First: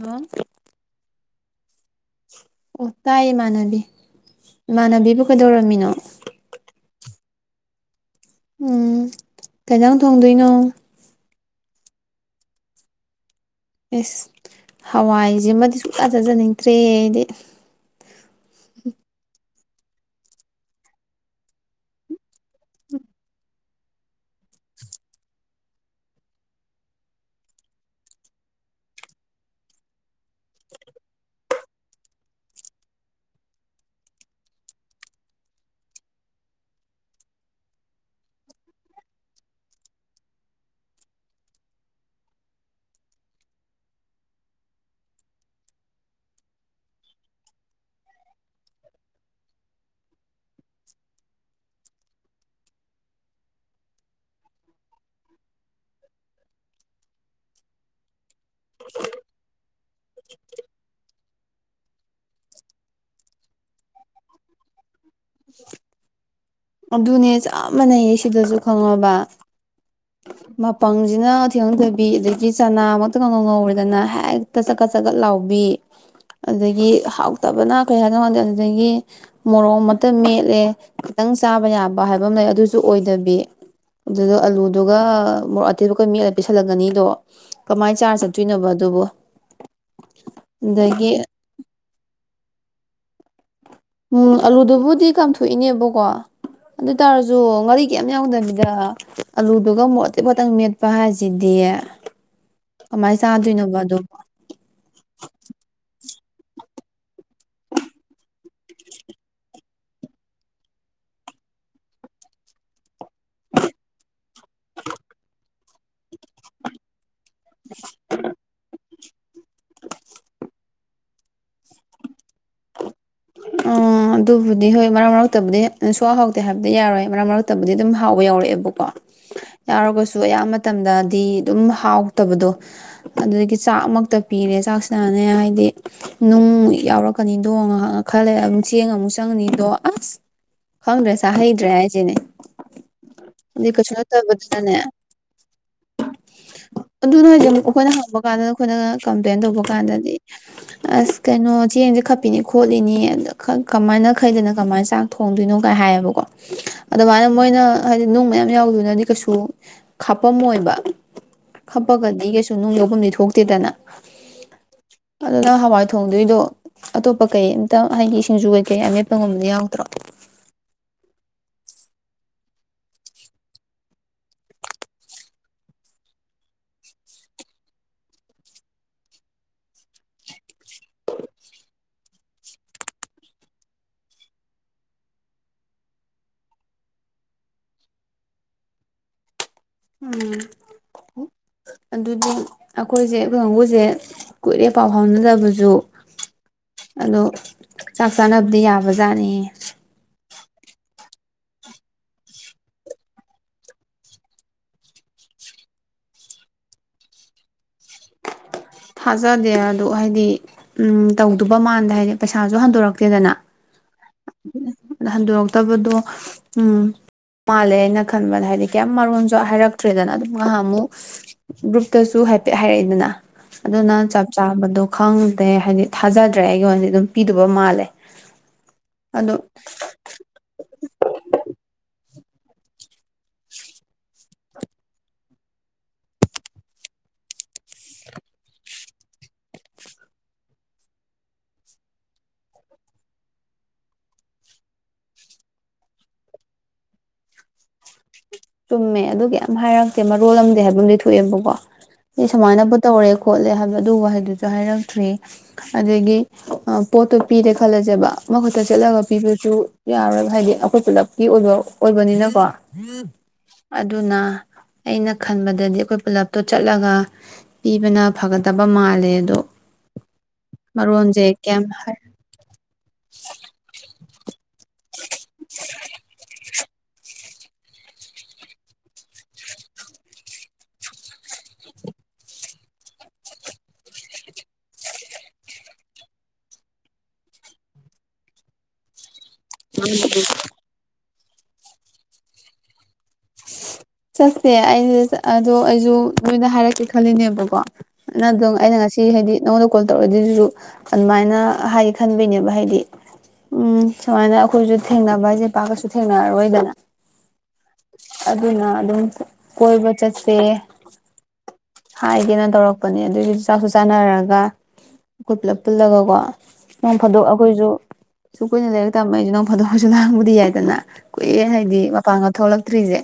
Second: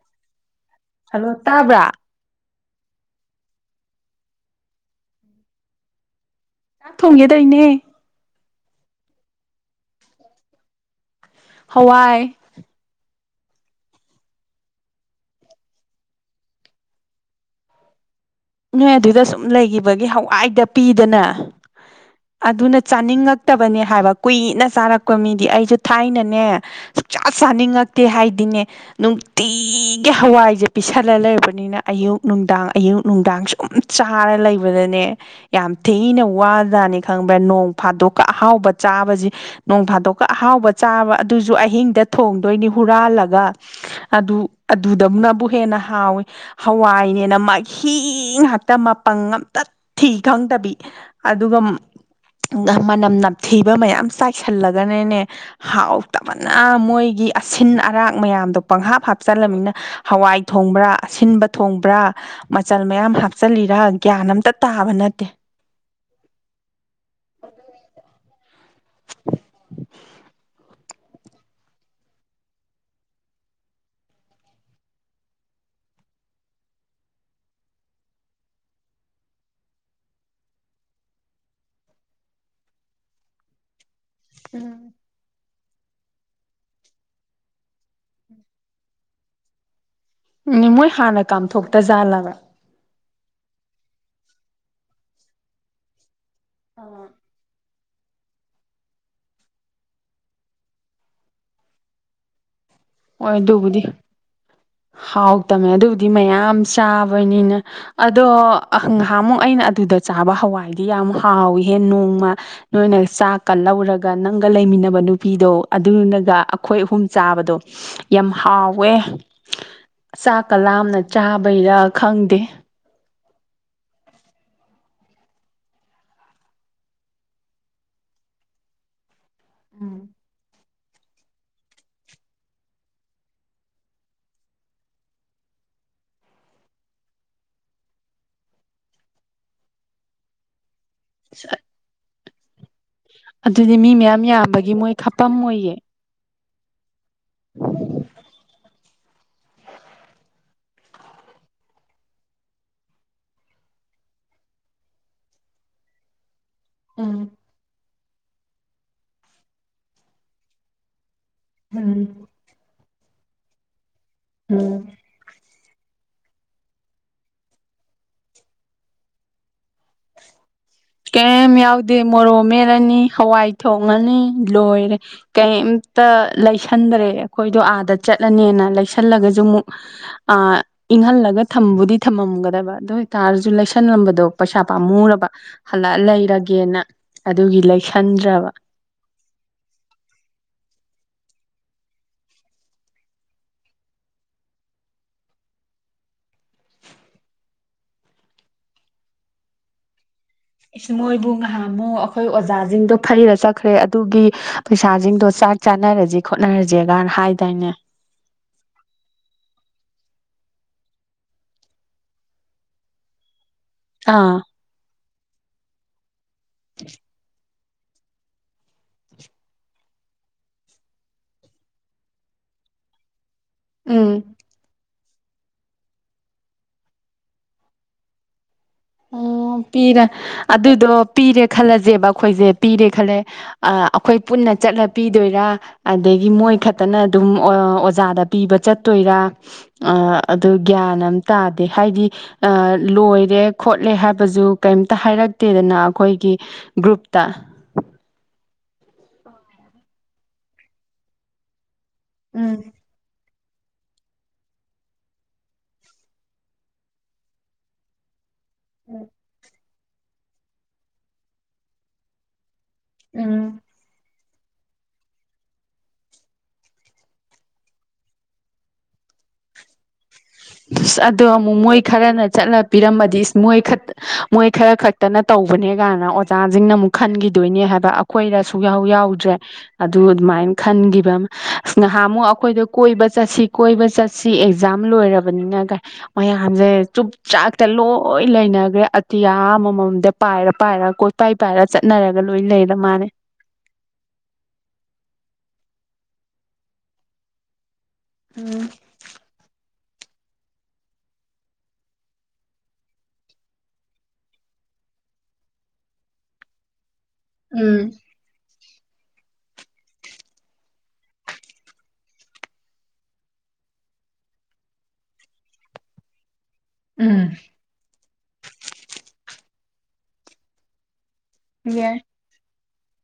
hello hello ꯇꯥꯕ꯭ꯔꯥ ꯑꯣ ꯇꯥꯏ ꯏꯃꯥꯟꯅꯕꯤ ꯏꯃꯥꯟꯅꯕꯤꯕꯨ ꯀꯩꯗꯧꯔꯝꯃꯤꯅꯣ ꯆꯥꯛ ꯊꯣꯡꯒꯦ ꯇꯩꯅꯦ ꯎꯝ ꯀꯩꯖꯥꯡ ꯊꯣꯡꯗꯣꯏꯅꯣ ꯍꯋꯥꯏ ꯏꯁ ꯍꯋꯥꯏꯖꯤꯃꯗꯤ ꯁꯨꯡꯆꯥ ꯆꯥꯖꯅꯤꯡꯗꯔ꯭ꯦꯍꯦ ꯑꯩꯗꯤ ꯅꯣꯏ ꯑꯗꯨꯗ ꯁꯨꯝ ꯂꯩꯒꯤꯕꯒꯤ ꯍꯋꯥꯏꯗ ꯄꯤꯗꯅ ꯑꯗꯨꯅ ꯆꯥꯅꯤꯡꯉꯛꯇꯕꯅꯦ ꯍꯥꯏꯕ ꯀꯨꯏꯅ ꯆꯥꯔꯛꯄ ꯃꯤꯗꯤ ꯑꯩꯖꯨ ꯊꯥꯏꯅꯅꯦ ꯁꯨꯡꯆꯥ ꯆꯥꯅꯤꯡꯉꯛꯇꯦ ꯍꯥꯏꯗꯤꯅꯦ ꯅꯨꯡꯇꯤꯒꯤ ꯍꯋꯥꯏꯖꯦ ꯄꯤꯁꯜꯂ ꯂꯩꯔꯕꯅꯤꯅ ꯑꯌꯨꯛ ꯅꯨꯡꯗꯥꯡ ꯑꯌꯨꯛ ꯅꯨꯡꯗꯥꯡ ꯁꯨꯝ ꯆꯥꯔ ꯂꯩꯕꯗꯅꯦ ꯌꯥꯝ ꯊꯤꯅ ꯋꯥꯖꯥꯅꯤ ꯈꯪꯕ꯭ꯔ ꯅꯣꯡ ꯐꯥꯗꯣꯛꯀ ꯑꯍꯥꯎꯕ ꯆꯥꯕꯖꯤ ꯅꯣꯡ ꯐꯥꯗꯣꯛꯀ ꯑꯍꯥꯎꯕ ꯆꯥꯕ ꯑꯗꯨꯖꯨ ꯑꯍꯤꯡꯗ ꯊꯣꯡꯗꯣꯏꯅꯤ ꯍꯨꯔꯥꯜꯂꯒ ꯑꯗꯨ ꯑꯗꯨꯗꯧꯅꯕꯨ ꯍꯦꯟꯅ ꯍꯥꯎꯏꯤ ꯍꯋꯥꯏꯅꯦꯅ ꯃꯥꯏ ꯍꯤ ꯉꯥꯛꯇ ꯃꯄꯪ ꯉꯝꯇꯠ ꯊꯤ ꯈꯪꯗꯕꯤ ꯑꯗꯨꯒ ꯃꯅꯝ ꯅꯝꯊꯤꯕ ꯃꯌꯥꯝ ꯆꯥꯏꯁꯤꯜꯂꯒꯅꯅꯦ ꯍꯥꯎꯇꯕꯅ ꯃꯣꯏꯒꯤ ꯑꯁꯤꯟ ꯑꯔꯥꯛ ꯃꯌꯥꯝꯗꯣ ꯄꯪꯍꯥꯞ ꯍꯥꯞꯆꯜꯂꯝꯅꯤꯅ ꯍꯋꯥꯏ ꯊꯣꯡꯕ꯭ꯔꯥ ꯑꯁꯤꯟꯕ ꯊꯣꯡꯕ꯭ꯔꯥ ꯃꯆꯜ ꯃꯌꯥꯝ ꯍꯥꯞꯆꯜꯂꯤꯔ ꯒ꯭ꯌꯥꯟ ꯑꯝꯇ ꯇꯥꯕ ꯅꯠꯇꯦ ꯑꯗꯨꯅꯦ ꯆꯞ ꯃꯥꯅꯩꯌꯦ ꯁꯤꯗꯖꯨ ꯈꯪꯉꯕ ꯃꯄꯪꯖꯤꯅ ꯊꯤꯈꯪꯗꯕꯤ ꯑꯗꯒꯤ ꯆꯅꯥꯃꯛꯇ ꯀꯥꯉꯧ ꯉꯧꯔꯦꯗꯅ ꯍꯦꯛꯇ ꯆꯀꯠ ꯆꯀꯠ ꯂꯥꯎꯕꯤ ꯑꯗꯨꯗꯒꯤ ꯍꯥꯎꯇꯕꯅ ꯀꯩ ꯍꯥꯏꯅꯣ ꯈꯪꯗꯦ ꯑꯗꯨꯗꯒꯤ ꯃꯣꯔꯣꯛ ꯃꯠꯇ ꯃꯦꯠꯂꯦ ꯈꯤꯇꯪ ꯆꯥꯕ ꯌꯥꯕ ꯍꯥꯏꯕ ꯑꯝ ꯂꯩ ꯑꯗꯨꯖꯨ ꯑꯣꯏꯗꯕꯤ ꯑꯗꯨꯗꯣ ꯑꯜꯂꯨ ꯀ ꯃꯣꯔꯣꯛ ꯑꯇꯦꯛꯄꯒ ꯃꯦꯠꯂ ꯄꯤꯁꯜꯂꯛꯀꯅꯤꯗꯣ ꯀꯃꯥꯏꯅ ꯆꯥꯔ ꯆꯠꯇꯣꯏꯅꯣ ꯑꯗꯨꯕꯨ ꯎꯝ ꯃꯣꯏ ꯑꯗꯒꯤ ꯍꯥꯟꯅ ꯀꯥꯝꯊꯣꯛꯇꯖꯥꯜꯂꯕ ꯎꯝ ꯑꯂꯨꯗꯨꯕꯨꯗꯤ ꯀꯥꯝꯊꯣꯛꯏꯅꯦꯕꯀꯣ ꯑꯗꯣꯏꯇꯥꯔꯖꯨ ꯉꯥꯔꯤ ꯀꯦꯝ ꯌꯥꯎꯗꯕꯤꯗ ꯑꯂꯨꯗꯨꯒ ꯃꯣꯔꯣꯛ ꯑꯇꯦꯛꯄꯥ ꯒ ꯈꯇꯪ ꯃꯦꯠꯄ ꯍꯥꯏꯖꯤꯗꯤ ꯀꯃꯥꯏ ꯆꯥꯗꯣꯏꯅꯣꯕ ꯑꯗꯨꯕꯣ ꯍꯥꯎꯇꯝꯃꯦ ꯑꯗꯨꯕꯨꯗꯤ ꯃꯌꯥꯝ ꯆꯥꯕꯅꯤꯅ ꯑꯗꯣ ꯉꯍꯥꯃꯨꯛ ꯑꯩꯅ ꯑꯗꯨꯗ ꯆꯥꯕ ꯍꯋꯥꯏꯗꯤ ꯌꯥꯝ ꯍꯥꯎꯋꯤꯍꯦ ꯅꯣꯡꯃ ꯅꯣꯏꯅ ꯆꯥꯛ ꯀꯂꯧꯔꯒ ꯅꯪꯒ ꯂꯩꯃꯤꯟꯅꯕ ꯅꯨꯄꯤꯗꯣ ꯑꯗꯨꯅꯒ ꯑꯈꯣꯏ ꯑꯍꯨꯝ ꯆꯥꯕꯗꯣ ꯌꯥꯝ ꯍꯥꯎꯋꯦ ꯆꯥꯛ ꯀꯂꯥꯝꯅ ꯆꯥꯕꯩꯔ ꯈꯪꯗꯦ ꯎꯝ ꯑꯗꯨꯕꯨꯗꯤ ꯍꯣꯏ ꯃꯔꯛ ꯃꯔꯛꯇꯕꯨꯗꯤ ꯁꯨꯍꯥꯎ ꯍꯥꯎꯇꯦ ꯍꯥꯏꯕꯗꯤ ꯌꯥꯔꯣꯏ ꯃꯔꯛ ꯃꯔꯛꯇꯕꯨꯗꯤ ꯑꯗꯨꯝ ꯍꯥꯎꯕ ꯌꯥꯎꯔꯛꯑꯦꯕꯀꯣ ꯌꯥꯎꯔꯒꯁꯨ ꯑꯌꯥꯝꯕ ꯇꯝꯗꯗꯤ ꯑꯗꯨꯝ ꯍꯥꯎꯇꯕꯗꯣ ꯑꯗꯨꯗꯒꯤ ꯆꯥꯛꯃꯛꯇ ꯄꯤꯔꯦ ꯆꯥꯛꯁꯤꯅꯅꯦ ꯍꯥꯏꯗꯤ ꯅꯨꯡ ꯌꯥꯎꯔꯛꯀꯅꯤꯗꯣ ꯉꯍꯥꯛ ꯈꯂꯦ ꯑꯃꯨꯛ ꯆꯦꯡ ꯑꯃꯨꯛ ꯆꯪꯉꯅꯤ ꯑꯗꯣ ꯑꯁ ꯈꯪꯗ꯭ꯔꯦ ꯆꯥ ꯍꯩꯗ꯭ꯔꯦ ꯍꯥꯏꯖꯤꯅꯤ ꯑꯗꯨꯗꯤ ꯃꯤ ꯃꯌꯥꯝ ꯌꯥꯝꯕꯒꯤ ꯅꯠꯇꯕꯗꯨꯅꯅꯦ ꯃꯣꯏ ꯈꯄꯝ ꯃꯣꯏꯌꯦ ꯑꯗꯨꯅꯦ ꯍꯥꯏ ꯖꯦ ꯑꯃꯨꯛ ꯑꯈꯣꯏꯅ ꯍꯪꯕ ꯀꯥꯟꯗ ꯑꯈꯣꯏꯅ ꯀꯝꯄ꯭ꯂꯦꯟ ꯇꯧꯕ ꯀꯥꯟꯗꯗꯤ ꯑꯁ ꯀꯩꯅꯣ ꯆꯦꯡꯁꯦ ꯈꯞꯄꯤꯅꯤ ꯈꯣꯠ ꯂꯤꯅꯤ ꯑꯗ ꯀꯃꯥꯏꯅ ꯈꯩꯗꯅ ꯀꯃꯥꯏ ꯆꯥꯛ ꯊꯣꯡꯗꯣꯏꯅꯣ ꯀꯥꯏ ꯍꯥꯏꯌꯦꯕꯀꯣ ꯎꯝ ꯑꯗꯨꯃꯥꯏꯅ ꯃꯣꯏꯅ ꯍꯥꯏꯗꯤ ꯅꯨꯡ ꯃꯌꯥꯝ ꯌꯥꯎꯋꯤꯗꯨꯅꯗꯤ ꯀꯩꯁꯨ ꯈꯥꯄꯝꯃꯣꯏꯕ ꯎꯝ ꯈꯞꯄꯒꯗꯤ ꯀꯩꯁꯨ ꯅꯨꯡ ꯌꯎꯕꯝꯗꯤ ꯊꯣꯛꯇꯦꯗꯅ ꯎꯝ ꯑꯗꯨꯅ ꯍꯋꯥꯏ ꯊꯣꯡꯗꯣꯏꯗꯣ ꯑꯇꯣꯞꯄ ꯀꯩꯝꯇ ꯍꯥꯏꯗꯤ ꯁꯤꯡꯖꯨ ꯀꯩ ꯀꯩ ꯑꯃꯃꯦꯠꯄꯒꯨꯝꯕꯗ ꯌꯥꯎꯗ꯭ꯔꯣ ꯀꯩ ꯌꯥꯎꯗꯦ ꯃꯣꯔꯣ ꯃꯦꯠꯂꯅꯤ ꯍꯋꯥꯏ ꯊꯣꯡꯉꯅꯤ ꯂꯣꯏꯔꯦ ꯀꯩꯝꯇ ꯂꯩꯁꯟꯗ꯭ꯔꯦ ꯑꯩꯈꯣꯏꯗꯣ ꯑꯥꯗ ꯆꯠꯂꯅꯤꯅ ꯂꯩꯁꯜꯂꯒꯁꯨ ꯑꯃꯨꯛ ꯏꯪꯍꯜꯂꯒ ꯊꯝꯕꯨꯗꯤ ꯊꯝꯃꯝꯒꯗꯕ ꯑꯗꯨ ꯑꯣꯏꯇꯥꯔꯁꯨ ꯂꯩꯁꯜꯂꯝꯕꯗꯣ ꯄꯩꯁꯥ ꯄꯥꯝꯃꯨꯔꯕ ꯍꯜꯂꯛꯑ ꯂꯩꯔꯒꯦꯅ ꯑꯗꯨꯒꯤ ꯂꯩꯁꯟꯗ꯭ꯔꯕ ꯎꯝ ꯑꯗꯨꯗꯤ ꯑꯩꯈꯣꯏꯁꯦ ꯑꯩꯈ ꯀꯥꯡꯕꯨꯨꯁꯦ ꯀꯨꯏꯔꯦ ꯄꯥꯎ ꯐꯥꯎꯅꯗꯕꯁꯨ ꯑꯗꯣ ꯆꯥꯛ ꯆꯥꯅꯕꯗꯤ ꯌꯥꯕ ꯖꯥꯠꯅꯤ ꯏꯁ ꯃꯣꯏꯕꯨ ꯉꯥꯏꯍꯃꯨꯛ ꯑꯩꯈꯣꯏ ꯑꯣꯖꯥꯁꯤꯡꯗꯣ ꯐꯩꯔ ꯆꯠꯈ꯭ꯔꯦ ꯑꯗꯨꯒꯤ ꯄꯩꯁꯥꯁꯤꯡꯗꯣ ꯆꯥꯛ ꯆꯥꯅꯔꯁꯤ ꯈꯣꯠꯅꯔꯁꯒꯅ ꯍꯥꯏꯗꯥꯏꯅꯦ ꯊꯥꯖꯗꯦ ꯑꯗꯨꯗ ꯍꯥꯏꯗꯤ ꯎꯝ ꯇꯧꯗꯕ ꯃꯥꯟꯗ ꯍꯥꯏꯗꯤ ꯄꯩꯁꯥꯁꯨ ꯍꯟꯗꯣꯔꯛꯇꯦꯗꯅ ꯑꯥ ꯍꯟꯗꯣꯔꯛꯇꯕꯗꯣ ꯎꯝ ꯃꯥꯜꯂꯦ ꯍꯥꯏꯅ ꯈꯟꯕꯗ ꯍꯥꯏꯗꯤ ꯀꯌꯥꯝ ꯃꯔꯣꯟꯁꯨ ꯍꯥꯏꯔꯛꯇ꯭ꯔꯦꯗꯅ ꯑꯗꯨꯝ ꯉꯥꯏꯍꯥꯛ ꯑꯃꯨꯛ ꯒ꯭ꯔꯨꯞꯇꯁꯨ ꯍꯥꯏꯐꯦꯠ ꯍꯥꯏꯔꯛꯏꯗꯅ ꯑꯗꯨꯅ ꯎꯝ ꯆꯞ ꯆꯥꯕꯗꯣ ꯈꯪꯗꯦ ꯍꯥꯏꯗꯤ ꯊꯥꯖꯗ꯭ꯔꯦ ꯑꯩꯒꯤ ꯑꯣꯏꯅꯗꯤ ꯑꯗꯨꯝ ꯄꯤꯗꯕ ꯃꯥꯜꯂꯦ ꯑꯗꯣ ꯑꯣ ꯄꯤꯔ ꯑꯗꯨꯗꯣ ꯄꯤꯔꯦ ꯈꯜꯂꯁꯦꯕ ꯑꯩꯈꯣꯏꯁꯦ ꯄꯤꯔꯦ ꯈꯜꯂꯦ ꯑꯩꯈꯣꯏ ꯄꯨꯟꯅ ꯆꯠꯂ ꯄꯤꯗꯣꯏꯔꯥ ꯑꯗꯒꯤ ꯃꯣꯏ ꯈꯛꯇꯅ ꯑꯗꯨꯝ ꯑꯣꯖꯥꯗ ꯄꯤꯕ ꯆꯠꯇꯣꯏꯔꯥ ꯑꯗꯨ ꯒ꯭ꯌꯥꯟ ꯑꯃꯝ ꯇꯥꯗꯦ ꯍꯥꯏꯗꯤ ꯂꯣꯏꯔꯦ ꯈꯣꯠꯂꯦ ꯍꯥꯏꯕꯁꯨ ꯀꯩꯝꯇ ꯍꯥꯏꯔꯛꯇꯦꯗꯅ ꯑꯩꯈꯣꯏꯒꯤ ꯒ꯭ꯔꯨꯞꯇ ꯆꯨꯝꯃꯦ ꯑꯗꯨꯒꯤ ꯌꯥꯝ ꯍꯥꯏꯔꯛꯇꯦ ꯃꯔꯣꯜ ꯑꯝꯗ ꯍꯥꯏꯕ ꯑꯗꯤ ꯊꯣꯛꯑꯦꯕꯀꯣ ꯎꯝ ꯑꯩꯃꯅꯕꯨꯠꯇ ꯑꯣꯏꯔꯦ ꯈꯣꯠꯂꯦ ꯍꯥꯏꯕꯗ ꯑꯗꯨ ꯋꯥꯍꯩꯗꯨꯁꯨ ꯍꯥꯏꯔꯛꯇ꯭ꯔꯤ ꯑꯗꯒꯤ ꯄꯣꯠꯇꯣ ꯄꯤꯔꯦ ꯈꯜꯂꯁꯦꯕ ꯃꯈꯨꯠꯇ ꯆꯠꯂꯒ ꯄꯤꯕꯁꯨ ꯌꯥꯔꯣꯏꯕ ꯍꯥꯏꯗꯤ ꯑꯩꯈꯣꯏ ꯄꯨꯜꯂꯞꯀꯤ ꯑꯣꯏꯕ ꯑꯣꯏꯕꯅꯤꯅꯀꯣ ꯌꯦꯠ ꯎꯝ ꯑꯗꯨꯅ ꯑꯩꯅ ꯈꯟꯕꯗꯗꯤ ꯑꯩꯈꯣꯏ ꯄꯨꯜꯂꯞꯇꯣ ꯆꯠꯂꯒ ꯄꯤꯕꯅ ꯐꯒꯗꯕ ꯃꯥꯜꯂꯦ ꯑꯗꯣ ꯁ ꯃꯔꯣꯟꯁꯦ ꯑꯗꯣ ꯑꯃꯨꯛ ꯀꯌꯥꯝ ꯃꯣꯏ ꯈꯔꯅ ꯆꯠꯂ ꯄꯤꯔꯝꯃꯗꯤ ꯏꯁ ꯃꯣꯏ ꯑ ꯃꯣꯏ ꯈꯔ ꯈꯛꯇꯅ ꯇꯧꯕꯅꯦ ꯀꯥꯏꯅ ꯑꯣꯖꯥꯁꯤꯡꯅ ꯑꯃꯨꯛ ꯈꯟꯈꯤ ꯗꯣꯏꯅꯦ ꯍꯥꯏꯕ ꯑꯩꯈꯣꯏꯗ ꯌꯥꯎꯗ꯭ꯔꯦ ꯑꯗꯨ ꯑꯗꯨꯃꯥꯏꯅ ꯈꯟꯈꯤꯕ ꯑꯃ ꯑ ꯅꯍꯥ ꯑꯃꯨꯛ ꯑꯩꯈꯣꯏꯗ ꯀꯣꯏꯕ ꯆꯠꯁꯤ ꯀꯣꯏꯕ ꯆꯠꯁꯤ ꯑꯦꯛ ꯂꯣꯏꯔꯕꯅꯤꯅ ꯃꯌꯥꯝꯁꯦ ꯆ ꯆꯥꯛꯇ ꯂꯣꯏ ꯂꯩꯅꯈ꯭ꯔꯦ ꯌꯥ ꯃꯃ ꯃꯗ ꯄꯥꯏꯔ ꯄꯥꯏꯔ ꯏ ꯄꯥꯏ ꯄꯥꯏꯔꯒ ꯆꯠꯅꯔꯒ ꯂꯣꯏ ꯂꯩꯔ ꯃꯥꯅꯦ ꯆꯠꯁꯦ ꯑꯩ ꯑꯗꯣ ꯑꯩꯁꯨ ꯅꯣꯏꯅ ꯍꯥꯏꯔꯛꯀꯦ ꯈꯜꯂꯤꯅꯦꯕꯀꯣ ꯅ ꯑꯗꯨ ꯎꯝ ꯑꯩꯅ ꯉꯁꯤ ꯍꯥꯏꯗꯤ ꯅꯉꯗ ꯀꯣꯜ ꯇꯧꯔꯛ ꯑꯗꯨꯗꯨꯁꯨ ꯑꯗꯨꯃꯥꯏꯅ ꯍꯥꯏꯗꯤ ꯈꯟꯕꯩꯅꯦꯕ ꯍꯥꯏꯗꯤ ꯎꯝ ꯁꯨꯃꯥꯏꯅ ꯑꯩꯈꯣꯏꯁꯨ ꯊꯦꯡꯅꯕ ꯍꯥꯏꯁꯦ ꯄꯥꯛꯀꯁꯨ ꯊꯦꯡꯅꯔꯔꯣꯏꯗꯅ ꯎꯝ ꯑꯗꯨꯅ ꯑꯗꯨꯝ ꯀꯣꯏꯕ ꯆꯠꯠꯇꯦ ꯍꯥꯏꯒꯦꯅ ꯇꯧꯔꯛꯄꯅꯦ ꯑꯗꯨꯑꯣꯏꯗꯨꯗꯤꯁꯨ ꯆꯥꯛꯁꯨ ꯆꯥꯅꯔꯒ ꯑꯩꯈꯣꯏ ꯄꯨꯂꯞ ꯄꯨꯜꯂꯒꯀꯣ ꯅ ꯎꯝ ꯐꯥꯗꯣꯛ ꯑꯩꯈꯣꯏꯁꯨ ꯁꯨ ꯀꯨꯏꯅꯥꯏꯛ ꯇꯝꯝꯕ ꯑꯩꯁꯦ ꯅꯣꯡ ꯐꯥꯗꯣꯛ ꯐꯁꯨ ꯂꯥꯡꯕꯗꯤ ꯌꯥꯏꯗꯅ ꯀꯨꯏꯦ ꯍꯥꯏꯗꯤ ꯌꯥꯏ ꯃꯄꯥꯡꯒ ꯊꯣꯛꯂꯛ ꯇ꯭ꯔꯤꯖꯦ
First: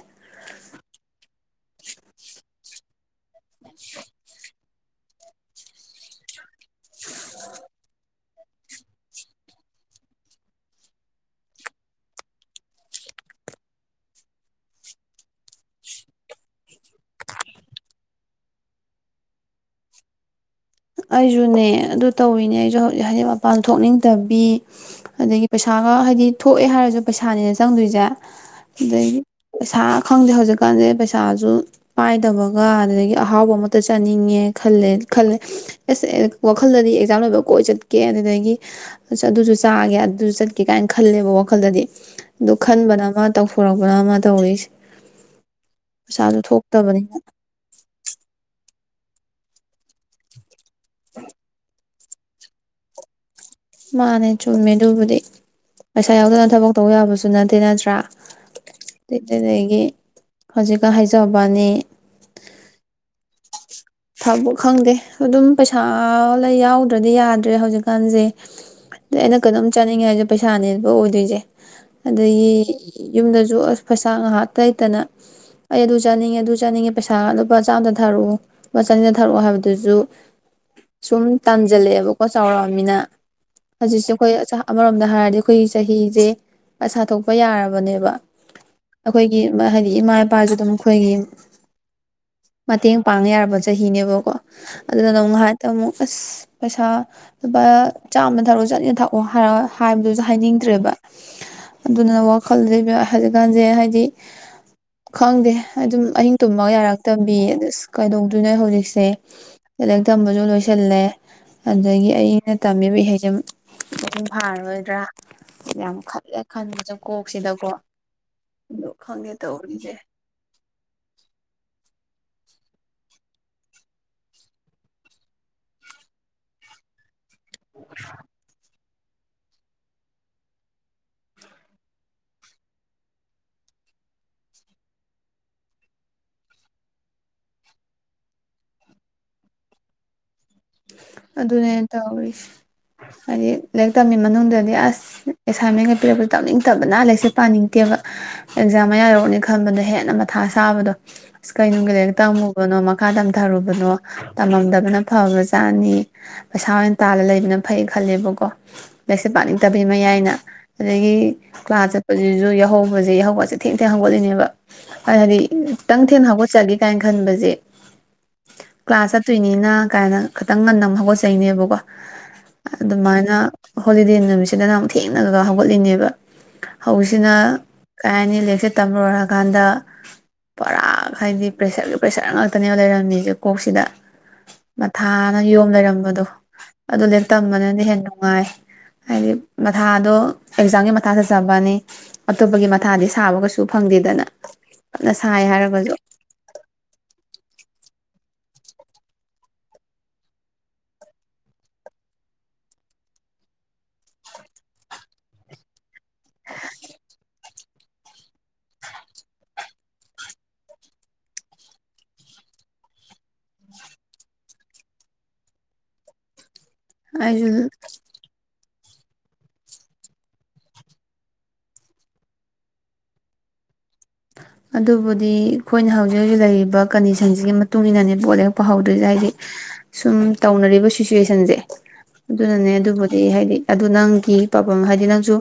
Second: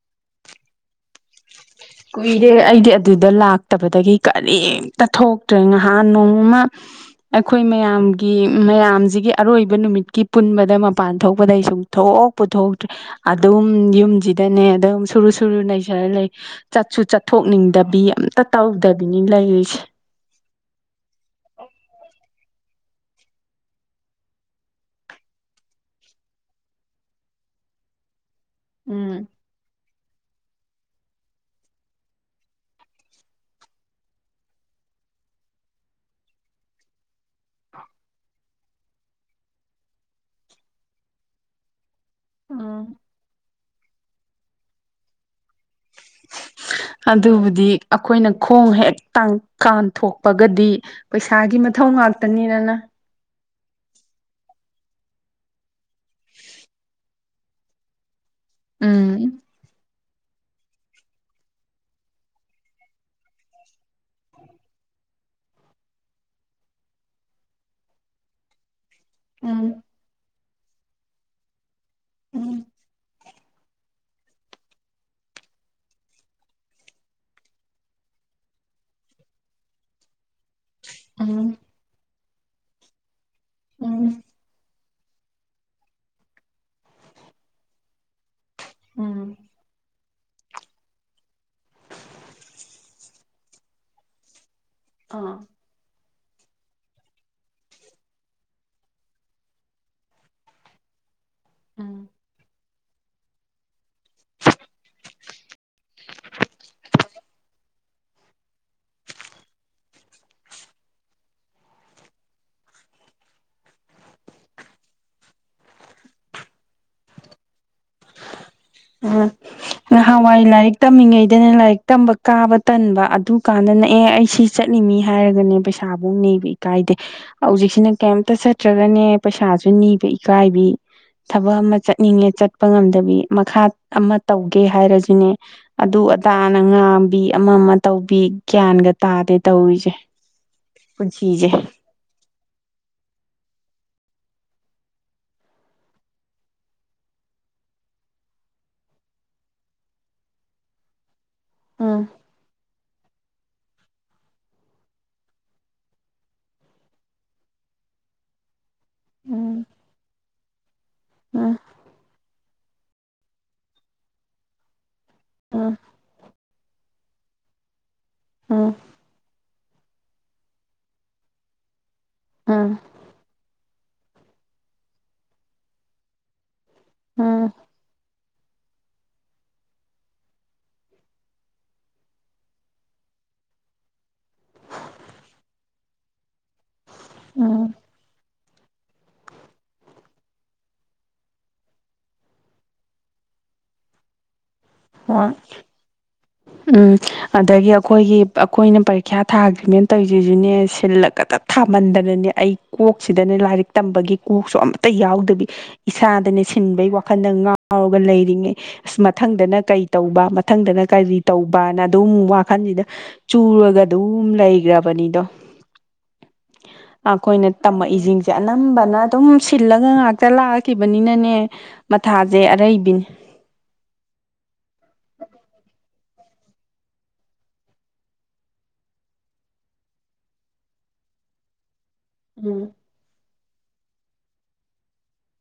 ꯀꯨꯏꯔꯦ ꯑꯩꯗꯤ ꯑꯗꯨꯗ ꯂꯥꯛꯇꯕꯗꯒꯤ ꯀꯔꯤꯝꯇ ꯊꯣꯛꯇ꯭ꯔꯦ ꯉꯍꯥꯟ ꯅꯣꯡꯃ ꯑꯩꯈꯣꯏ ꯃꯌꯥꯝꯒꯤ ꯃꯌꯥꯝꯁꯤꯒꯤ ꯑꯔꯣꯏꯕ ꯅꯨꯃꯤꯠꯀꯤ ꯄꯨꯟꯕꯗ ꯃꯄꯥꯟ ꯊꯣꯛꯄꯗ ꯑꯩ ꯁꯨꯡꯊꯣꯛ ꯄꯨꯊꯣꯛꯇ꯭ꯔꯦ ꯑꯗꯨꯝ ꯌꯨꯝꯁꯤꯗꯅꯦ ꯑꯗꯨꯝ ꯁꯨꯔꯨ ꯁꯨꯔꯨ ꯅꯩꯖꯔ ꯂꯩꯦ ꯆꯠꯁꯨ ꯆꯠꯊꯣꯛꯅꯤꯡꯗꯕꯤ ꯑꯝꯇ ꯇꯧꯗꯕꯤꯅꯤ ꯂꯩꯔꯤꯁꯦ ꯑꯩꯁꯨꯅꯦ ꯑꯗꯨ ꯇꯧꯏꯤꯅꯦ ꯑꯩꯁꯨ ꯍꯧꯖꯤꯛ ꯍꯥꯏꯗꯤ ꯃꯄꯥꯟ ꯊꯣꯛꯅꯤꯡꯗꯕꯤ ꯑꯗꯒꯤ ꯄꯩꯁꯥꯒ ꯍꯥꯏꯗꯤ ꯊꯣꯛꯑꯦ ꯍꯥꯏꯔꯁꯨ ꯄꯩꯁꯥꯅꯤꯅ ꯆꯪꯗꯣꯏꯁꯦ ꯎꯝ ꯁꯥ ꯈꯪꯗꯦ ꯍꯧꯖꯤꯛꯀꯥꯟꯁꯦ ꯄꯩꯁꯥꯁꯨ ꯄꯥꯏꯗꯕꯒ ꯑꯗꯨꯗꯒꯤ ꯑꯍꯥꯎꯕ ꯑꯃꯇ ꯆꯥꯅꯤꯡꯉꯦ ꯈꯜꯂꯦ ꯈꯜꯂꯦ ꯑꯦꯁ ꯑꯦ ꯋꯥꯈꯜꯗꯗꯤ ꯑꯦꯛꯖꯥꯝ ꯂꯣꯏꯕ ꯀꯣꯏ ꯆꯠꯀꯦ ꯑꯗꯨꯗꯒꯤ ꯑꯁ ꯑꯗꯨꯁꯨ ꯆꯥꯒꯦ ꯑꯗꯨꯁꯨ ꯆꯠꯀꯦ ꯀꯥꯏꯅ ꯈꯜꯂꯦꯕ ꯋꯥꯈꯜꯗꯗꯤ ꯑꯗꯨ ꯎꯝ ꯈꯟꯕꯅ ꯃꯥ ꯇꯧ ꯄꯔꯣꯄ꯭ꯔꯥ ꯑꯃ ꯇꯧꯔꯤꯁꯦ ꯄꯩꯁꯥꯁꯨ ꯊꯣꯛꯇꯕꯅꯤꯅ ꯑꯗꯨꯕꯨꯗꯤ ꯑꯩꯈꯣꯏꯅ ꯈꯣꯡ ꯍꯦꯛ ꯇꯪꯀꯥꯟ ꯊꯣꯛꯄꯒꯗꯤ ꯄꯩꯁꯥꯒꯤ ꯃꯊꯧ ꯉꯥꯛꯇ ꯇꯅꯤꯔꯅ ꯃꯥꯅꯦ ꯆꯨꯝꯃꯦ ꯑꯗꯨꯕꯨꯗꯤ ꯄꯩꯁꯥ ꯌꯥꯎꯗꯅ ꯊꯕꯛ ꯇꯧꯕ ꯌꯥꯕꯁꯨ ꯅꯠꯇꯦ ꯅꯠꯇ꯭ꯔꯥ ꯁꯤꯗ ꯎꯝ ꯂꯩꯒꯦ ꯍꯧꯖꯤꯛꯀ ꯍꯥꯏꯖꯕꯅꯤ ꯊꯕꯛ ꯈꯪꯗꯦ ꯑꯗꯨꯝ ꯄꯩꯁꯥ ꯂꯩ ꯌꯥꯎꯗ꯭ꯔꯗꯤ ꯌꯥꯗ꯭ꯔꯦ ꯍꯧꯖꯤꯛꯀꯥꯟꯁꯦ ꯑꯩꯅ ꯀꯩꯅꯣꯝ ꯎꯝ ꯆꯥꯅꯤꯡꯉ ꯍꯥꯏꯁꯦ ꯄꯩꯁꯥꯅꯦꯕ ꯑꯣꯏꯗꯣꯏꯁꯦ ꯑꯗꯒꯤ ꯎꯝ ꯌꯨꯝꯗꯁꯨ ꯑꯁ ꯄꯩꯁꯥ ꯉꯥꯏꯍꯥꯛ ꯂꯩꯇꯅ ꯑꯩ ꯑꯗꯨ ꯆꯠꯅꯤꯡꯉꯦ ꯑꯗꯨ ꯆꯥꯅꯤꯡꯉꯦ ꯄꯩꯁꯥ ꯉꯥꯏꯍꯥꯛ ꯂꯨꯄꯥ ꯆꯥꯝꯗ ꯊꯥꯔꯛꯑꯣ ꯃꯆꯟꯗ ꯊꯥꯔꯛꯑꯣ ꯍꯥꯏꯕꯗꯨꯁꯨ ꯁꯨꯝ ꯎꯝ ꯇꯥꯟꯖꯂꯦꯕ ꯀꯣ ꯆꯥꯎꯔꯛꯑꯃꯤꯅ ꯎꯝ ꯍꯧꯖꯤꯁꯨꯈꯣꯏ ꯑꯃꯔꯣꯝꯗ ꯍꯥꯏꯔꯗꯤ ꯑꯩꯈꯣꯏꯒꯤ ꯆꯍꯤꯁꯦ ꯑꯁ ꯁꯥ ꯊꯣꯛꯣꯛꯄ ꯌꯥꯔꯕꯅꯦꯕ ꯎꯝ ꯑꯩꯈꯣꯏꯒꯤ ꯍꯥꯏꯗꯤ ꯏꯃꯥ ꯏ ꯅꯨꯄꯥꯁꯤꯗ ꯃꯈꯣꯏꯒꯤ ꯃꯇꯦꯡ ꯄꯥꯡꯉ ꯌꯥꯔꯕꯁꯦ ꯆꯍꯤꯅꯦꯕꯀꯣ ꯑꯗꯨꯗ ꯅ ꯅ ꯑꯥ ꯍꯥꯏ ꯇ ꯑꯁ ꯄꯩꯁꯥ ꯂꯨꯄꯥ ꯆꯥꯝꯃꯅ ꯊꯥꯛꯑꯣ ꯆꯠꯅꯤꯅ ꯊꯥꯛꯑꯣ ꯍꯥꯏꯔ ꯍꯥꯏꯕꯗꯨꯁꯨ ꯍꯥꯏꯅꯤꯡꯗ꯭ꯔꯦꯕ ꯎꯝ ꯑꯗꯨꯅ ꯋꯥꯈꯜꯁ ꯍꯧꯖꯤꯛꯀꯥꯟꯁꯦ ꯍꯥꯏꯗꯤ ꯈꯪꯗꯦ ꯑꯗꯨꯝ ꯑꯍꯤꯡ ꯇꯨꯝꯃꯒ ꯌꯥꯔꯛꯇꯕꯤ ꯑꯁ ꯀꯩꯗꯧ ꯗꯨꯅꫭ ꯍꯧꯖꯤꯛꯁꯦ ꯂꯥꯏꯔꯤꯛ ꯇꯝꯕꯁꯨ ꯂꯣꯏꯁꯤꯜꯂꯦ ꯑꯗꯒꯤ ꯑꯩꯅ ꯇꯝꯃꯤꯕ ꯏꯍꯩꯁꯦ ꯑꯗꯨ ꯎꯝ ꯈꯪꯗꯦ ꯇꯧꯔꯤꯁꯦ ꯅꯍꯥꯟꯋꯥꯏ ꯂꯥꯏꯔꯤꯛ ꯇꯝꯃꯤꯉꯩꯗꯅꯦ ꯂꯥꯏꯔꯤꯛ ꯇꯝꯕ ꯀꯥꯕ ꯇꯟꯕ ꯑꯗꯨ ꯀꯥꯟꯗꯅꯦ ꯑꯦ ꯑꯩ ꯁꯤ ꯆꯠꯅꯤꯡꯃꯤ ꯍꯥꯏꯔꯒꯅꯦ ꯄꯩꯁꯥꯐꯧ ꯅꯤꯕ ꯏꯀꯥꯏꯗꯦ ꯍꯧꯖꯤꯛꯁꯤꯅ ꯀꯩꯝꯇ ꯅꯠꯇ꯭ꯔꯒꯅꯦ ꯄꯩꯁꯥꯁꯨ ꯅꯤꯕ ꯏꯀꯥꯏꯕꯤ ꯊꯕꯛ ꯑꯃ ꯆꯠꯅꯤꯡꯉꯦ ꯆꯠꯄ ꯉꯝꯗꯕꯤ ꯃꯈꯥ ꯑꯃ ꯇꯧꯒꯦ ꯍꯥꯏꯔꯁꯨꯅꯦ ꯑꯗꯨ ꯑꯗꯥꯅ ꯉꯥꯡꯕꯤ ꯑꯃ ꯑꯃ ꯇꯧꯕꯤ ꯒ꯭ꯌꯥꯟꯒ ꯇꯥꯗꯦ ꯇꯧꯔꯤꯁꯦ ꯄꯨꯟꯁꯤꯁꯦ ꯑꯗꯨꯅꯦ ꯇꯧꯔꯤꯖꯦ ꯍꯥꯏꯗꯤ ꯂꯥꯏꯔꯤꯛ ꯇꯝꯃꯤ ꯃꯅꯨꯡꯗꯗꯤ ꯑꯁ ꯑꯦꯁꯥꯏꯟꯃꯦꯟꯒꯩ ꯄꯤꯔꯛꯄꯗ ꯇꯝꯅꯤꯡꯗꯕꯅ ꯂꯥꯏꯔꯤꯛꯁꯦ ꯄꯥꯅꯤꯡꯗꯦꯕ ꯑꯦꯛꯖꯥꯝ ꯑꯃ ꯌꯥꯔꯧꯅꯤ ꯈꯟꯕꯗꯣ ꯍꯦꯟꯅ ꯃꯊꯥ ꯁꯥꯥꯕꯗꯣ ꯀꯩꯅꯪꯒꯤ ꯎꯝ ꯅꯥꯏꯔꯤꯛ ꯇꯝꯃꯨꯕꯅꯣ ꯃꯈꯥ ꯇꯝ ꯊꯧꯔꯨꯕꯅꯣ ꯇꯝꯃꯝꯗꯕꯅ ꯐꯕꯁꯦ ꯆꯥꯅꯤ ꯄꯩꯁꯥ ꯑꯣꯏꯅ ꯇꯥꯜꯂꯒ ꯂꯩꯕꯅ ꯐꯩ ꯈꯜꯂꯦꯕꯀꯣ ꯂꯥꯏꯔꯤꯛꯁꯦ ꯄꯥꯅꯤꯡ ꯎꯝ ꯇꯕꯤ ꯃꯥꯌꯥꯏꯅ ꯑꯗꯒꯤ ꯎꯝ ꯀ꯭ꯂꯥꯁ ꯆꯠꯄꯁꯤꯁꯨ ꯌꯥꯎꯍꯧ ꯍꯧꯁꯦ ꯌꯥꯍꯧꯒꯖꯦ ꯊꯦꯡ ꯊꯦꯛ ꯍꯧꯒꯠꯂꯤꯅꯦꯕ ꯍꯥꯏꯗꯤ ꯈꯤꯇꯪ ꯊꯦꯡꯅ ꯍꯧꯒꯠꯆꯒꯦ ꯀꯥꯏꯅ ꯈꯟꯕꯁꯦ ꯎꯝ ꯎꯝ ꯀ꯭ꯂꯥꯁ ꯆꯠꯇꯣꯏꯅꯤꯅ ꯀꯥꯏꯅ ꯈꯤꯇꯪ ꯉꯟꯅ ꯑꯃꯨꯛ ꯍꯧꯒꯠꯆꯩꯅꯦꯕꯀꯣ ꯎꯝ ꯑꯗꯨꯃꯥꯏꯅ ꯍꯣꯂꯤꯗꯦ ꯅꯨꯃꯤꯠꯁꯤꯗ ꯅ ꯑꯃꯨꯛ ꯊꯦꯡꯅꯔꯒ ꯍꯧꯒꯠꯂꯤꯅꯦꯕ ꯎꯝ ꯍꯧꯖꯤꯁꯤꯅ ꯀꯩ ꯍꯥꯏꯅꯤ ꯂꯦꯛ ꯁꯦ ꯇꯝꯔꯣꯏꯔꯀꯥꯟꯗ ꯄꯨꯔꯥꯛ ꯍꯥꯏꯗꯤ ꯄ꯭ꯔꯦꯁꯔꯒꯤ ꯄ꯭ꯔꯦꯁꯔ ꯉꯥꯛꯇꯅꯦꯕ ꯂꯩꯔꯝꯃꯤꯁꯦ ꯀꯣꯛꯁꯤꯗ ꯊꯥꯅ ꯌꯣꯝ ꯂꯩꯔꯝꯕꯗꯣ ꯑꯗꯨ ꯂꯦꯛ ꯎꯝ ꯇꯝꯕꯅꯤꯅ ꯍꯦꯟꯅ ꯅꯨꯡꯉꯥꯏ ꯍꯥꯏꯗꯤ ꯃꯊꯥꯗꯣ ꯑꯦꯛꯖꯥꯝꯒꯤ ꯃꯊꯥ ꯆꯠꯆꯕꯅꯤ ꯑꯇꯣꯞꯄꯒꯤ ꯃꯊꯥꯗꯤ ꯁꯥꯕ ꯀꯩꯁꯨ ꯐꯪꯗꯦꯗꯅ ꯑꯗꯨꯅ ꯋꯥ ꯁꯥꯏ ꯍꯥꯏꯔꯒꯁꯨ ꯎꯝ ꯑꯗꯒꯤ ꯑꯩꯈꯣꯏꯒꯤ ꯑꯩꯈꯣꯏꯅ ꯄꯔꯤꯈ꯭ꯌꯥ ꯊꯥꯈ꯭ꯔꯤꯃꯦꯟ ꯇꯧꯔꯤꯁꯤꯁꯤꯅꯦ ꯁꯤꯜꯂꯒꯇ ꯊꯥꯃꯟꯗꯅꯅꯦ ꯑꯩ ꯀꯣꯛꯁꯤꯗꯅꯦ ꯂꯥꯏꯔꯤꯛ ꯇꯝꯕꯒꯤ ꯀꯣꯛꯁꯨ ꯑꯃꯇ ꯌꯥꯎꯗꯕꯤ ꯏꯁꯥꯗꯅꯦ ꯁꯤꯟꯕꯩ ꯋꯥꯈꯜꯗ ꯉꯥꯎꯔꯒ ꯂꯩꯔꯤꯉꯩ ꯑꯁ ꯃꯊꯪꯗꯅ ꯀꯔꯤ ꯇꯧꯕ ꯃꯊꯪꯗꯅ ꯀꯔꯤ ꯇꯧꯕꯅ ꯑꯗꯨꯝ ꯋꯥꯈꯜꯁꯤꯗ ꯆꯨꯔꯒ ꯑꯗꯨꯝ ꯂꯩꯈ꯭ꯔꯕꯅꯤꯗꯣ ꯑꯩꯈꯣꯏꯅ ꯑꯩꯁꯨ ꯇꯝꯃꯛꯏꯁꯤꯡꯁꯦ ꯑꯅꯝꯕꯅ ꯐꯖꯅ ꯑꯗꯨꯝ ꯁꯤꯜꯂꯒ ꯉꯥꯛꯇ ꯂꯥꯛꯈꯤꯕꯅꯤꯅꯅꯦ ꯃꯊꯥꯁꯦ ꯑꯔꯩꯕꯤꯅꯦ ꯑꯗꯨꯕꯨꯗꯤ ꯑꯩꯈꯣꯏꯅ ꯍꯧꯖꯤꯛ ꯍꯧꯖꯤꯛ ꯂꯩꯔꯤꯕ ꯀꯟꯗꯤꯁꯟꯁꯤꯒꯤ ꯃꯇꯨꯡ ꯏꯟꯅꯅꯦ ꯄꯣꯠ ꯂꯦꯛꯄꯍꯧꯗ꯭ꯔꯤꯁꯦ ꯍꯥꯏꯗꯤ ꯁꯨꯝ ꯇꯧꯅꯔꯤꯕ ꯁꯤꯆꯨꯋꯦꯁꯟꯁꯦ ꯎꯝ ꯑꯗꯨꯅꯅꯦ ꯑꯗꯨꯕꯨꯗꯤ ꯍꯥꯏꯗꯤ ꯑꯗꯨ ꯅꯪꯒꯤ ꯄꯥꯕꯝ ꯍꯥꯏꯗꯤ ꯅꯪꯁꯨ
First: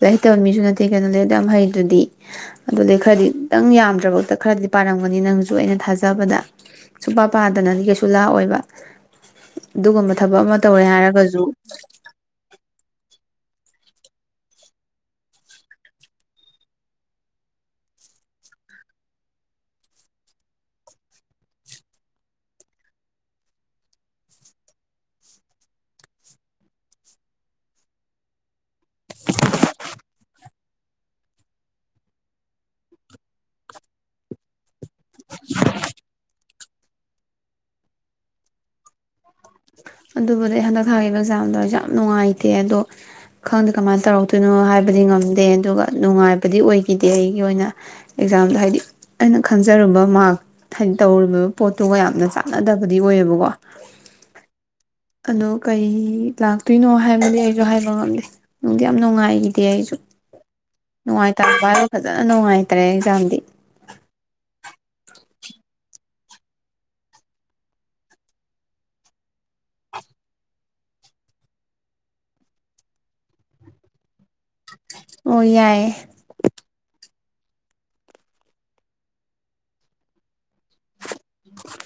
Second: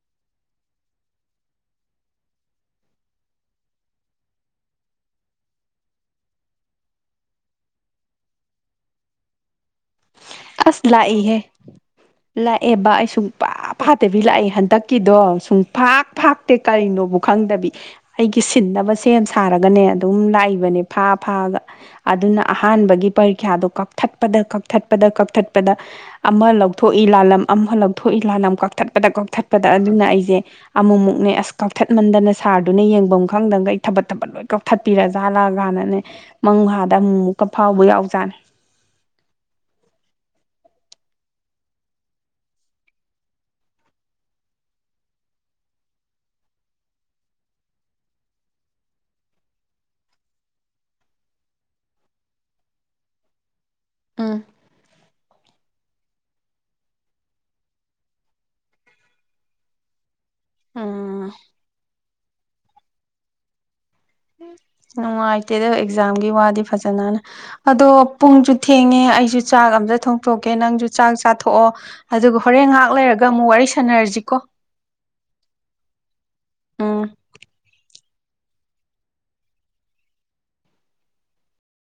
ꯂꯥꯏ ꯍꯩꯇꯕ ꯃꯤꯁꯨ ꯅꯠꯇꯦ ꯀꯩꯅꯣ ꯂꯥꯏꯔꯤꯛ ꯑꯗꯝ ꯍꯩꯗꯨꯗꯤ ꯑꯗꯨꯗꯤ ꯈꯔꯗꯤ ꯈꯤꯇꯪ ꯌꯥꯝꯗ꯭ꯔꯕꯛꯇ ꯈꯔꯗꯤ ꯄꯥꯔꯝꯒꯅꯤ ꯅꯪꯁꯨ ꯑꯩꯅ ꯊꯥꯖꯕꯗ ꯁꯨꯡꯄꯥ ꯄꯥꯗꯅꯗꯤ ꯀꯩꯁꯨ ꯂꯥꯛꯑꯣꯏꯕ ꯑꯗꯨꯒꯨꯝꯕ ꯊꯕꯛ ꯑꯃ ꯇꯧꯔꯦ ꯑꯁ ꯍꯥꯏꯔꯒꯁꯨ ꯂꯥꯛꯏꯍꯦ ꯄꯥ ꯄꯥꯗꯕꯤ ꯂꯥꯛꯑꯦ ꯍꯟꯗꯛꯀꯤꯗꯣ ꯁꯨꯡ ꯐꯥꯛ ꯐꯥꯛꯇꯦ ꯀꯔꯤꯅꯣꯕꯨ ꯈꯪꯗꯕꯤ ꯑꯩꯒꯤ ꯁꯤꯟꯅꯕ ꯁꯦꯝ ꯁꯥꯔꯒꯅꯦ ꯑꯗꯨꯝ ꯂꯥꯛꯏꯕꯅꯦ ꯐꯥ ꯐꯥꯒ ꯑꯗꯨꯅ ꯑꯍꯥꯟꯕꯒꯤ ꯄꯔꯤꯈ꯭ꯌꯥꯗꯣ ꯀꯛꯊꯠꯄꯗ ꯀꯛꯊꯠꯄꯗ ꯀꯛ ꯀꯛꯊꯠꯄꯗ ꯑꯃ ꯂꯧꯊꯣꯛꯏ ꯂꯥꯂꯝ ꯑꯃ ꯂꯧꯊꯣꯛꯏ ꯂꯥꯂꯝ ꯀꯛꯊꯠꯄꯗ ꯀꯛꯊꯠꯄꯗ ꯑꯗꯨꯅ ꯑꯩꯁꯦ ꯑꯃꯨꯛꯃꯨꯛꯅꯦ ꯑꯁ ꯀꯛꯊꯠꯃꯟꯗꯅ ꯁꯥꯔꯗꯨꯅ ꯌꯦꯡꯚꯝ ꯈꯪꯗꯒꯩ ꯑꯩ ꯊꯕꯠ ꯊꯕꯠ ꯂꯣꯏ ꯀꯥꯎꯊ ꯊꯠꯄꯤꯔꯖꯥꯠꯂꯥ ꯒꯥꯟꯅꯅꯦ ꯃꯪꯍꯥꯗ ꯑꯃꯨꯛꯃꯨꯛꯀ ꯐꯥꯎꯕ ꯌꯥꯎꯖꯥꯠꯅꯤ ꯑꯗꯨꯕꯨꯗꯤ ꯍꯟꯗꯛ ꯊꯥꯈꯤꯕ ꯑꯦꯛꯖꯥꯝꯗꯣ ꯑꯦꯛꯖꯥꯝ ꯅꯨꯡꯉꯥꯏꯇꯦ ꯑꯗꯣ ꯈꯪꯗꯦ ꯀꯃꯥꯏ ꯇꯧꯔꯛꯇꯣꯏꯅꯣ ꯍꯥꯏꯕꯗꯤ ꯉꯝꯗꯦ ꯑꯗꯨꯒ ꯅꯨꯡꯉꯥꯏꯕꯗꯤ ꯑꯣꯏꯒꯤꯗꯦ ꯑꯩꯒꯤ ꯑꯣꯏꯅ ꯑꯦꯛꯖꯥꯝꯗꯣ ꯍꯥꯏꯗꯤ ꯑꯩꯅ ꯈꯪꯖꯔꯨꯕ ꯃꯥꯔꯛ ꯍꯥꯏꯗꯤ ꯇꯧꯔꯨꯕ ꯄꯣꯠꯇꯨꯒ ꯌꯥꯝꯅ ꯆꯥꯟꯅꯗꯕꯗꯤ ꯑꯣꯏꯌꯦꯕꯀꯣ ꯑꯝ ꯑꯗꯣ ꯀꯩ ꯂꯥꯛꯇꯣꯏꯅꯣ ꯍꯥꯏꯕꯗꯤ ꯑꯩꯁꯨ ꯍꯥꯏꯕ ꯉꯝꯗꯦ ꯅꯨꯡꯗꯤ ꯌꯥꯝ ꯅꯨꯡꯉꯥꯏꯒꯤꯗꯦ ꯑꯩꯁꯨ ꯎꯝ ꯅꯨꯡꯉꯥꯏꯇꯕ ꯍꯥꯢꯕꯨ ꯐꯖꯟ ꯖꯟꯅ ꯅꯨꯡꯉꯥꯏꯇ꯭ꯔꯦ ꯑꯦꯛꯖꯥꯝꯗꯤ ꯅꯨꯡꯉꯥꯏꯇꯦꯗ ꯑꯦꯛꯖꯥꯝꯒꯤ ꯋꯥꯗꯤ ꯐꯖꯟꯅ ꯑꯗꯣ ꯄꯨꯡꯁꯨ ꯊꯦꯡꯉꯦ ꯑꯩꯁꯨ ꯆꯥꯛ ꯑꯝꯇ ꯊꯣꯡꯇꯣꯛꯀꯦ ꯅꯪꯁꯨ ꯆꯥꯛ ꯆꯥꯊꯣꯛꯑꯣ ꯑꯗꯨꯒ ꯍꯣꯔꯦꯟ ꯉꯥꯏꯍꯥꯛ ꯂꯩꯔꯒ ꯑꯃꯨꯛ ꯋꯥꯔꯤ ꯁꯥꯟꯅꯔꯁꯤꯀꯣ ꯑꯣ ꯌꯥꯏꯌꯦ ꯎꯝ [inaudible]